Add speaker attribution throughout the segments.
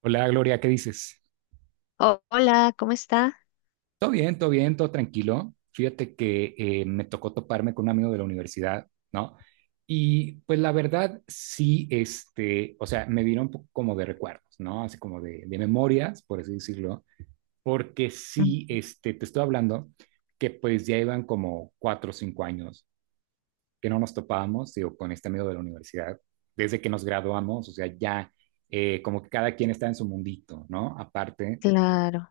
Speaker 1: Hola Gloria, ¿qué dices?
Speaker 2: Hola, ¿cómo está?
Speaker 1: Todo bien, todo bien, todo tranquilo. Fíjate que me tocó toparme con un amigo de la universidad, ¿no? Y pues la verdad sí, este, o sea, me vino un poco como de recuerdos, ¿no? Así como de memorias, por así decirlo, porque sí, este, te estoy hablando que pues ya iban como 4 o 5 años que no nos topábamos, digo, con este amigo de la universidad, desde que nos graduamos, o sea, ya como que cada quien está en su mundito, ¿no? Aparte.
Speaker 2: Claro,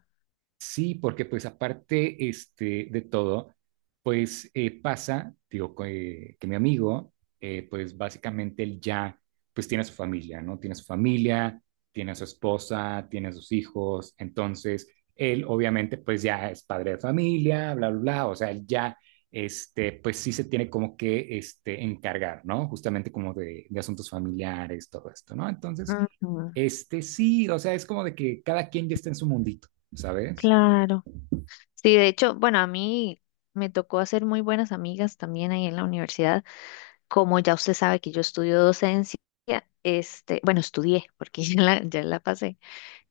Speaker 1: Sí, porque pues aparte este, de todo, pues pasa, digo, que mi amigo, pues básicamente él ya, pues tiene a su familia, ¿no? Tiene a su familia, tiene a su esposa, tiene a sus hijos, entonces él obviamente pues ya es padre de familia, bla, bla, bla, o sea, él ya, este, pues sí se tiene como que, este, encargar, ¿no? Justamente como de asuntos familiares, todo esto, ¿no? Entonces,
Speaker 2: ujú,
Speaker 1: este, sí, o sea, es como de que cada quien ya está en su mundito. ¿Sabes?
Speaker 2: claro. Sí, de hecho, bueno, a mí me tocó hacer muy buenas amigas también ahí en la universidad. Como ya usted sabe que yo estudio docencia, este, bueno, estudié porque ya la pasé.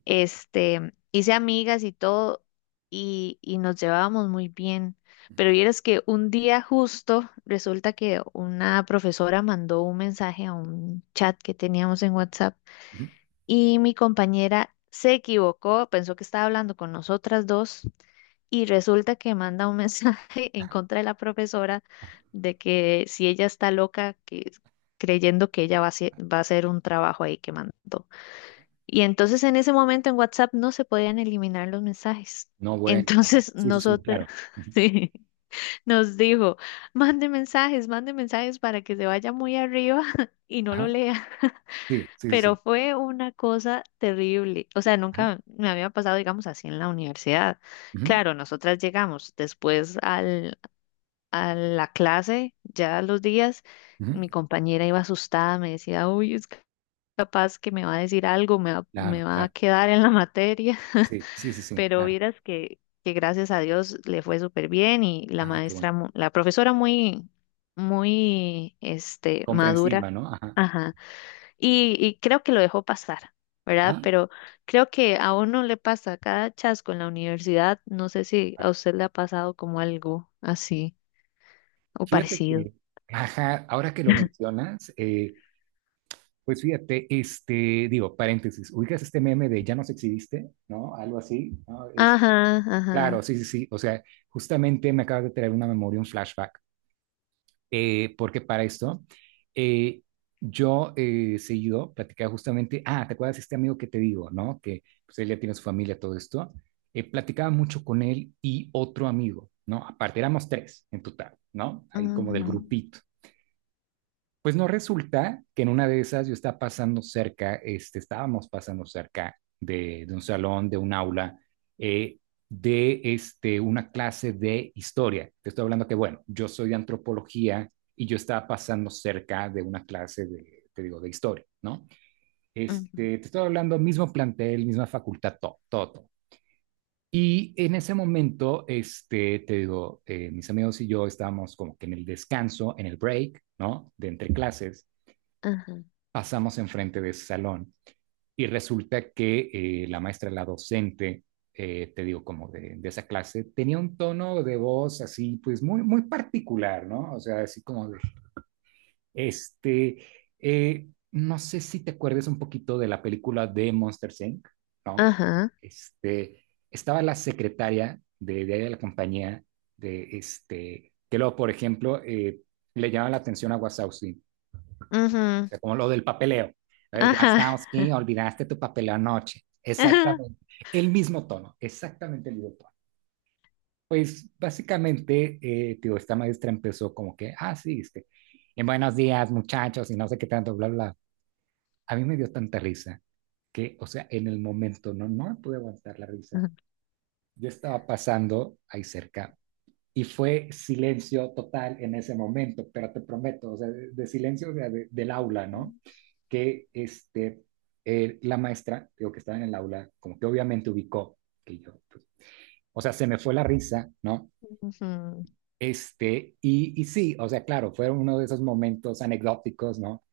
Speaker 2: Este, hice amigas y todo y nos llevábamos muy bien.
Speaker 1: Ujú,
Speaker 2: Pero vieras que un día justo resulta que una profesora mandó un mensaje a un chat que teníamos en WhatsApp
Speaker 1: ujú,
Speaker 2: y mi compañera se equivocó, pensó que estaba hablando con nosotras dos y resulta que manda un mensaje en contra de la profesora
Speaker 1: ajá.
Speaker 2: de que si ella está loca, que creyendo que ella va a hacer un trabajo ahí que mandó. Y entonces en ese momento en WhatsApp no se podían eliminar los mensajes.
Speaker 1: No, bueno, ajá.
Speaker 2: Entonces
Speaker 1: Sí, sí, sí,
Speaker 2: nosotros
Speaker 1: claro. Ujú,
Speaker 2: sí, nos dijo, mande mensajes para que se vaya muy arriba y no lo
Speaker 1: ajá.
Speaker 2: lea.
Speaker 1: Sí, sí, sí,
Speaker 2: Pero
Speaker 1: sí.
Speaker 2: fue una cosa terrible. O sea,
Speaker 1: Ajá.
Speaker 2: nunca me había pasado, digamos, así en la universidad.
Speaker 1: Ujú,
Speaker 2: Claro, nosotras llegamos después a la clase, ya los días, mi
Speaker 1: ujú,
Speaker 2: compañera iba asustada, me decía, uy, es capaz que me va a decir algo, me va,
Speaker 1: claro,
Speaker 2: me va a
Speaker 1: claro.
Speaker 2: quedar en la materia.
Speaker 1: Sí, sí, sí, sí,
Speaker 2: Pero
Speaker 1: claro.
Speaker 2: vieras que gracias a Dios le fue súper bien y la
Speaker 1: Ah, qué bueno.
Speaker 2: maestra, la profesora muy, muy, este,
Speaker 1: Comprensiva,
Speaker 2: madura.
Speaker 1: ¿no? Ajá.
Speaker 2: Ajá. Y creo que lo dejó pasar, ¿verdad?
Speaker 1: Ajá.
Speaker 2: Pero creo que a uno le pasa cada chasco en la universidad. No sé si
Speaker 1: Ah,
Speaker 2: a usted le ha pasado como algo así o
Speaker 1: fíjate
Speaker 2: parecido.
Speaker 1: que, ajá, ahora que lo mencionas, pues fíjate, este, digo, paréntesis, ubicas este meme de ya nos exhibiste, ¿no? Algo así, ¿no? Es,
Speaker 2: Ajá,
Speaker 1: claro,
Speaker 2: ajá,
Speaker 1: sí, sí, sí. O sea, justamente me acabas de traer una memoria, un flashback. Porque para esto eh, yo seguido platicaba justamente, ah, ¿te acuerdas de este amigo que te digo, no? Que pues él ya tiene su familia, todo esto. Platicaba mucho con él y otro amigo, ¿no? Aparte éramos tres en total, ¿no? Ahí como del
Speaker 2: ajá,
Speaker 1: grupito. Pues no resulta que en una de esas yo estaba pasando cerca, este, estábamos pasando cerca de un salón, de un aula, eh, de este, una clase de historia. Te estoy hablando que, bueno, yo soy de antropología y yo estaba pasando cerca de una clase de, te digo, de historia, ¿no?
Speaker 2: ajá,
Speaker 1: Este, te estoy hablando mismo plantel, misma facultad, todo, todo, todo. Y en ese momento, este, te digo, mis amigos y yo estábamos como que en el descanso, en el break, ¿no? De entre clases pasamos enfrente de ese salón y resulta que la maestra, la docente, te digo, como de esa clase, tenía un tono de voz así, pues muy, muy particular, ¿no? O sea, así como de, este, no sé si te acuerdas un poquito de la película de Monster Inc., ¿no?
Speaker 2: ajá,
Speaker 1: Este, estaba la secretaria de la compañía, de este, que luego, por ejemplo, le llamaba la atención a Wasowski, o
Speaker 2: ajá,
Speaker 1: sea, como lo del papeleo.
Speaker 2: ajá,
Speaker 1: Wazowski, olvidaste tu papeleo anoche.
Speaker 2: ajá.
Speaker 1: Exactamente. El mismo tono, exactamente el mismo tono. Pues básicamente, tío, esta maestra empezó como que, ah, sí, este, en buenos días, muchachos, y no sé qué tanto, bla, bla. A mí me dio tanta risa que, o sea, en el momento no me pude aguantar la risa. Yo estaba pasando ahí cerca y fue silencio total en ese momento, pero te prometo, o sea, de silencio o sea, de, del aula, ¿no? Que este, la maestra, digo, que estaba en el aula, como que obviamente ubicó que yo, pues, o sea, se me fue la risa, ¿no?
Speaker 2: Ujú,
Speaker 1: Este, y sí, o sea, claro, fueron uno de esos momentos anecdóticos, ¿no?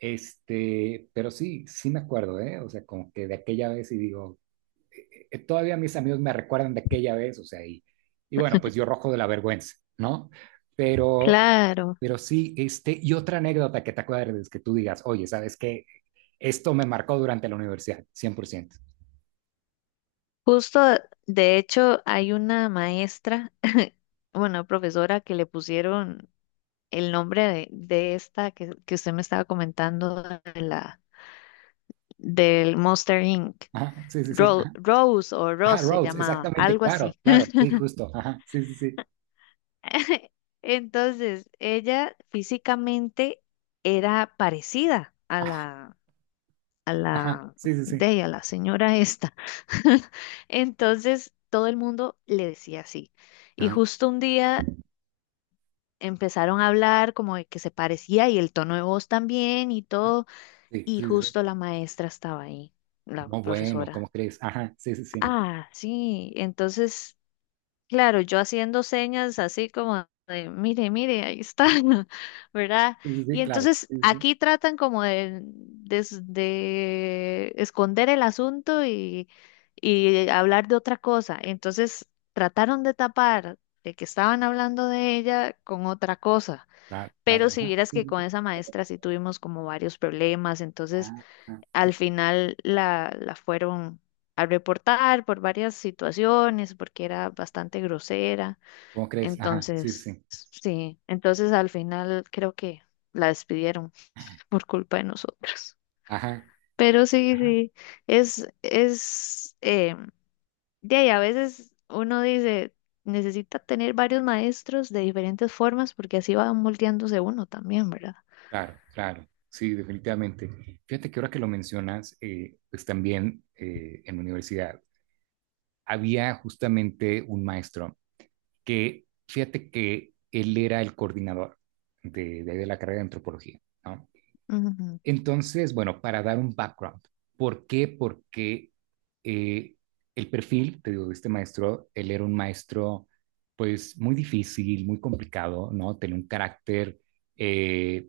Speaker 1: Este, pero sí, sí me acuerdo, ¿eh? O sea, como que de aquella vez y digo, todavía mis amigos me recuerdan de aquella vez, o sea, y bueno, pues yo rojo de la vergüenza, ¿no? Pero
Speaker 2: claro,
Speaker 1: pero sí, este, y otra anécdota que te acuerdes, que tú digas, oye, ¿sabes qué? Esto me marcó durante la universidad, 100%.
Speaker 2: justo de hecho hay una maestra, bueno, profesora que le pusieron el nombre de esta que usted me estaba comentando, del Monster Inc.
Speaker 1: Ajá, sí, sí, sí. Ajá,
Speaker 2: Rose o
Speaker 1: ajá,
Speaker 2: Rose se
Speaker 1: Rhodes,
Speaker 2: llamaba,
Speaker 1: exactamente,
Speaker 2: algo
Speaker 1: claro,
Speaker 2: así.
Speaker 1: claro, sí, justo. Ajá, sí, sí, sí.
Speaker 2: Entonces, ella físicamente era parecida a la, a
Speaker 1: Ajá,
Speaker 2: la,
Speaker 1: sí, sí, sí.
Speaker 2: de ella, la señora esta. Entonces, todo el mundo le decía así. Y
Speaker 1: Ajá,
Speaker 2: justo un día empezaron a hablar como de que se parecía y el tono de voz también y
Speaker 1: ajá,
Speaker 2: todo.
Speaker 1: sí,
Speaker 2: Y
Speaker 1: sí, sí. Sí.
Speaker 2: justo la maestra estaba ahí, la
Speaker 1: No, bueno, ¿cómo
Speaker 2: profesora.
Speaker 1: crees? Ajá, sí, sí, sí.
Speaker 2: Ah, sí. Entonces, claro, yo haciendo señas así como de, mire, mire, ahí está,
Speaker 1: Ajá,
Speaker 2: ¿verdad?
Speaker 1: sí, sí,
Speaker 2: Y
Speaker 1: sí, claro.
Speaker 2: entonces
Speaker 1: Sí, sí, sí.
Speaker 2: aquí tratan como de esconder el asunto y hablar de otra cosa. Entonces, trataron de tapar de que estaban hablando de ella con otra cosa.
Speaker 1: Claro, claro,
Speaker 2: Pero si
Speaker 1: ajá.
Speaker 2: vieras
Speaker 1: Sí,
Speaker 2: que
Speaker 1: sí,
Speaker 2: con
Speaker 1: sí.
Speaker 2: esa maestra sí tuvimos como varios problemas, entonces.
Speaker 1: Ajá, ajá, sí.
Speaker 2: Al final la fueron a reportar por varias situaciones, porque era bastante grosera.
Speaker 1: ¿Cómo crees? Ajá, sí,
Speaker 2: Entonces,
Speaker 1: sí. Sí.
Speaker 2: sí, entonces al final creo que la despidieron por culpa de nosotros.
Speaker 1: Ajá.
Speaker 2: Pero sí, sí, es, es, eh, de ahí a veces uno dice, necesita tener varios maestros de diferentes formas, porque así va moldeándose uno también, ¿verdad?
Speaker 1: Claro, claro, sí, definitivamente. Fíjate que ahora que lo mencionas, pues también en la universidad había justamente un maestro que, fíjate que él era el coordinador de ahí de la carrera de antropología, ¿no?
Speaker 2: Ujú,
Speaker 1: Entonces, bueno, para dar un background, ¿por qué? Porque eh, el perfil, te digo, de este maestro, él era un maestro pues muy difícil, muy complicado, ¿no? Tenía un carácter... eh,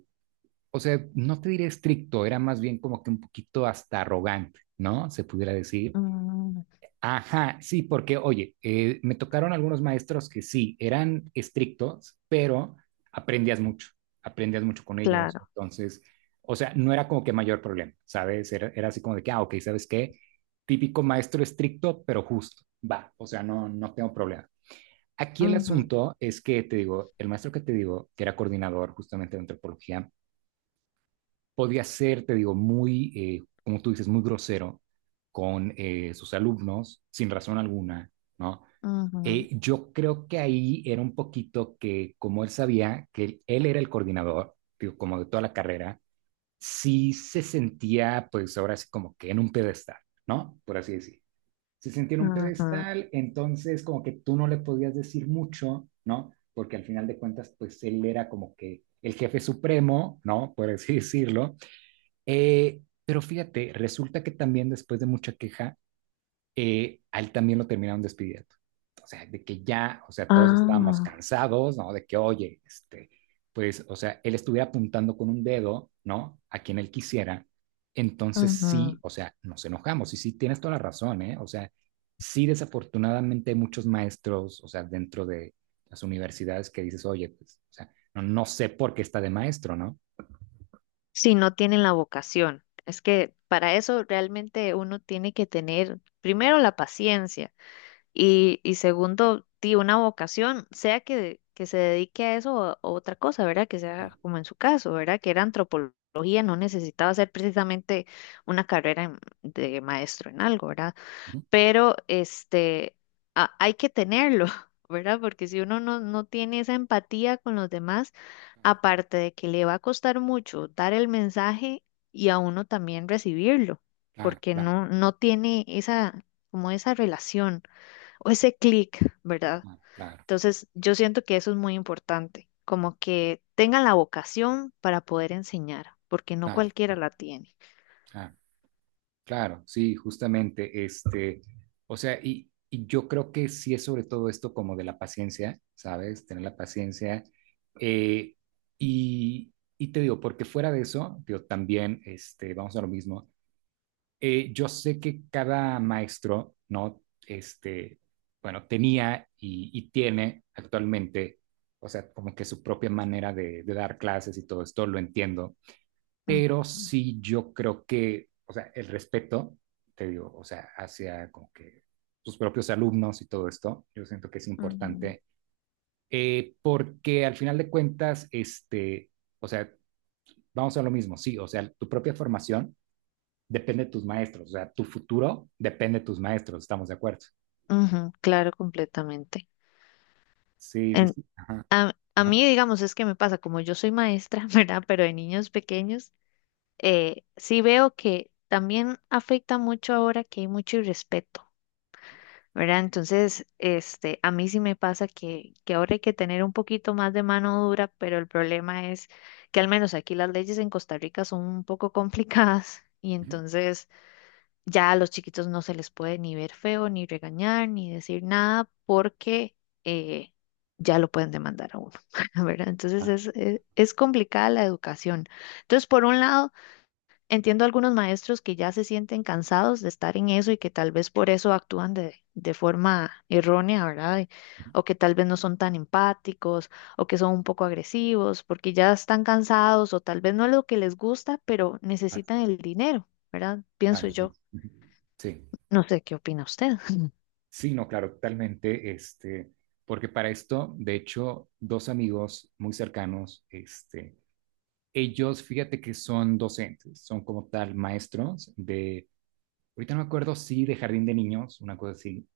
Speaker 1: o sea, no te diré estricto, era más bien como que un poquito hasta arrogante, ¿no? Se pudiera decir.
Speaker 2: ujú,
Speaker 1: Ajá, sí, porque, oye, me tocaron algunos maestros que sí, eran estrictos, pero aprendías mucho, aprendías mucho con ellos.
Speaker 2: claro.
Speaker 1: Entonces, o sea, no era como que mayor problema, ¿sabes? Era, era así como de que, ah, ok, ¿sabes qué? Típico maestro estricto, pero justo, va, o sea, no tengo problema. Aquí el
Speaker 2: Ujú,
Speaker 1: asunto es que, te digo, el maestro que te digo, que era coordinador justamente de antropología, podía ser, te digo, muy, como tú dices, muy grosero con sus alumnos, sin razón alguna, ¿no?
Speaker 2: ujú,
Speaker 1: Yo creo que ahí era un poquito que, como él sabía que él era el coordinador, digo, como de toda la carrera, sí se sentía, pues ahora sí, como que en un pedestal, ¿no? Por así decir. Se sentía en un
Speaker 2: ujú.
Speaker 1: pedestal, entonces como que tú no le podías decir mucho, ¿no? Porque al final de cuentas, pues él era como que el jefe supremo, ¿no? Por así decirlo. Pero fíjate, resulta que también después de mucha queja, a él también lo terminaron despidiendo. O sea, de que ya, o sea, todos estábamos
Speaker 2: Ah,
Speaker 1: cansados, ¿no? De que, oye, este, pues, o sea, él estuviera apuntando con un dedo, ¿no? A quien él quisiera. Entonces
Speaker 2: ujú.
Speaker 1: sí, o sea, nos enojamos y sí, tienes toda la razón, ¿eh? O sea, sí, desafortunadamente hay muchos maestros, o sea, dentro de las universidades que dices, oye, pues, o sea, no sé por qué está de maestro, ¿no?
Speaker 2: Si no tienen la vocación. Es que para eso realmente uno tiene que tener primero la paciencia y segundo, di una vocación, sea que se dedique a eso o a otra cosa, ¿verdad? Que
Speaker 1: Claro,
Speaker 2: sea como en su caso, ¿verdad? Que era antropología, no necesitaba ser precisamente una carrera de maestro en algo, ¿verdad?
Speaker 1: ujú,
Speaker 2: Pero este, hay que tenerlo, ¿verdad? Porque si uno no tiene esa empatía con los demás,
Speaker 1: claro.
Speaker 2: aparte de que le va a costar mucho dar el mensaje y a uno también recibirlo,
Speaker 1: Claro,
Speaker 2: porque
Speaker 1: claro.
Speaker 2: no tiene esa, como esa relación o ese clic, ¿verdad?
Speaker 1: Ah, claro,
Speaker 2: Entonces, yo siento que eso es muy importante, como que tengan la vocación para poder enseñar, porque no
Speaker 1: claro,
Speaker 2: cualquiera
Speaker 1: claro,
Speaker 2: la tiene.
Speaker 1: claro, claro, sí, justamente, este, o sea, y yo creo que sí es sobre todo esto como de la paciencia, ¿sabes? Tener la paciencia. eh, y, y te digo, porque fuera de eso, yo también, este, vamos a lo mismo, yo sé que cada maestro, ¿no? Este, bueno, tenía y tiene actualmente, o sea, como que su propia manera de dar clases y todo esto, lo entiendo,
Speaker 2: Ujú,
Speaker 1: pero sí yo creo que, o sea, el respeto, te digo, o sea, hacia como que sus propios alumnos y todo esto, yo siento que es
Speaker 2: ujú,
Speaker 1: importante, porque al final de cuentas, este, o sea, vamos a lo mismo, sí, o sea, tu propia formación depende de tus maestros, o sea, tu futuro depende de tus maestros, estamos de acuerdo.
Speaker 2: ujú, claro, completamente.
Speaker 1: Sí, sí, sí. Ajá,
Speaker 2: A
Speaker 1: ajá,
Speaker 2: mí, digamos, es que me pasa, como yo soy maestra, ¿verdad? Pero de niños pequeños, sí veo que también afecta mucho ahora que hay mucho irrespeto, ¿verdad? Entonces, este, a mí sí me pasa que ahora hay que tener un poquito más de mano dura, pero el problema es que al menos aquí las leyes en Costa Rica son un poco complicadas y
Speaker 1: ujú,
Speaker 2: entonces ya a los chiquitos no se les puede ni ver feo, ni regañar, ni decir nada, porque eh, ya lo pueden demandar a uno, ¿verdad? Entonces
Speaker 1: ajá,
Speaker 2: es, es complicada la educación. Entonces, por un lado, entiendo a algunos maestros que ya se sienten cansados de estar en eso y que tal vez por eso actúan de forma errónea, ¿verdad?
Speaker 1: ujú.
Speaker 2: O que tal vez no son tan empáticos o que son un poco agresivos porque ya están cansados o tal vez no es lo que les gusta, pero
Speaker 1: Ah,
Speaker 2: necesitan el dinero, ¿verdad? Pienso
Speaker 1: claro, sí.
Speaker 2: yo.
Speaker 1: Ujú. Sí.
Speaker 2: No sé qué opina usted.
Speaker 1: Sí, no, claro, totalmente, este, porque para esto, de hecho, dos amigos muy cercanos, este, ellos, fíjate que son docentes, son como tal maestros de, ahorita no me acuerdo si de jardín de niños, una cosa así,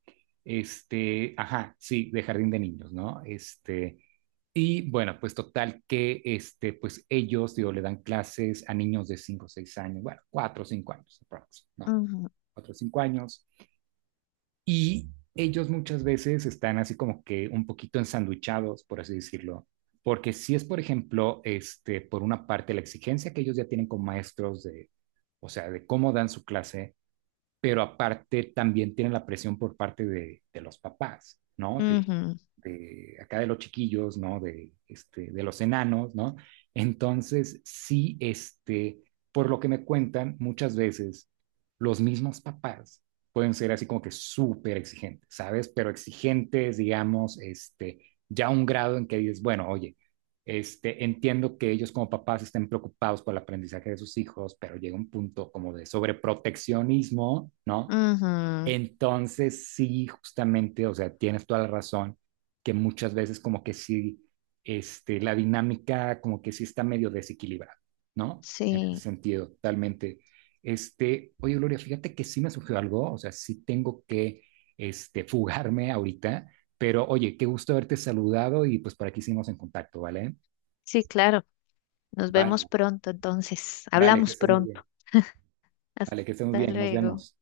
Speaker 1: este, ajá, sí, de jardín de niños, ¿no? Este, y bueno, pues total que, este, pues ellos, digo, le dan clases a niños de cinco, o 6 años, bueno, 4 o 5 años, aprox, ¿no?
Speaker 2: Ujú,
Speaker 1: 4 o 5 años y ellos muchas veces están así como que un poquito ensanduchados, por así decirlo, porque si es, por ejemplo, este, por una parte la exigencia que ellos ya tienen con maestros de, o sea, de cómo dan su clase, pero aparte también tienen la presión por parte de los papás, ¿no?
Speaker 2: ujú,
Speaker 1: De acá de los chiquillos, ¿no? De, este, de los enanos, ¿no? Entonces, sí, este, por lo que me cuentan, muchas veces los mismos papás pueden ser así como que súper exigentes, ¿sabes? Pero exigentes, digamos, este, ya a un grado en que dices, bueno, oye, este, entiendo que ellos como papás estén preocupados por el aprendizaje de sus hijos, pero llega un punto como de sobreproteccionismo, ¿no?
Speaker 2: ujú.
Speaker 1: Entonces sí, justamente, o sea, tienes toda la razón, que muchas veces como que sí, este, la dinámica como que sí está medio desequilibrada, ¿no? En ese
Speaker 2: Sí,
Speaker 1: sentido, totalmente. Este, oye, Gloria, fíjate que sí me surgió algo, o sea, sí tengo que, este, fugarme ahorita, pero oye, qué gusto haberte saludado y pues por aquí seguimos en contacto, ¿vale?
Speaker 2: sí, claro. Nos vemos
Speaker 1: Vale,
Speaker 2: pronto, entonces.
Speaker 1: vale, que
Speaker 2: Hablamos
Speaker 1: estés muy
Speaker 2: pronto.
Speaker 1: bien. Vale, que estés muy
Speaker 2: Hasta
Speaker 1: bien. Nos
Speaker 2: luego.
Speaker 1: vemos.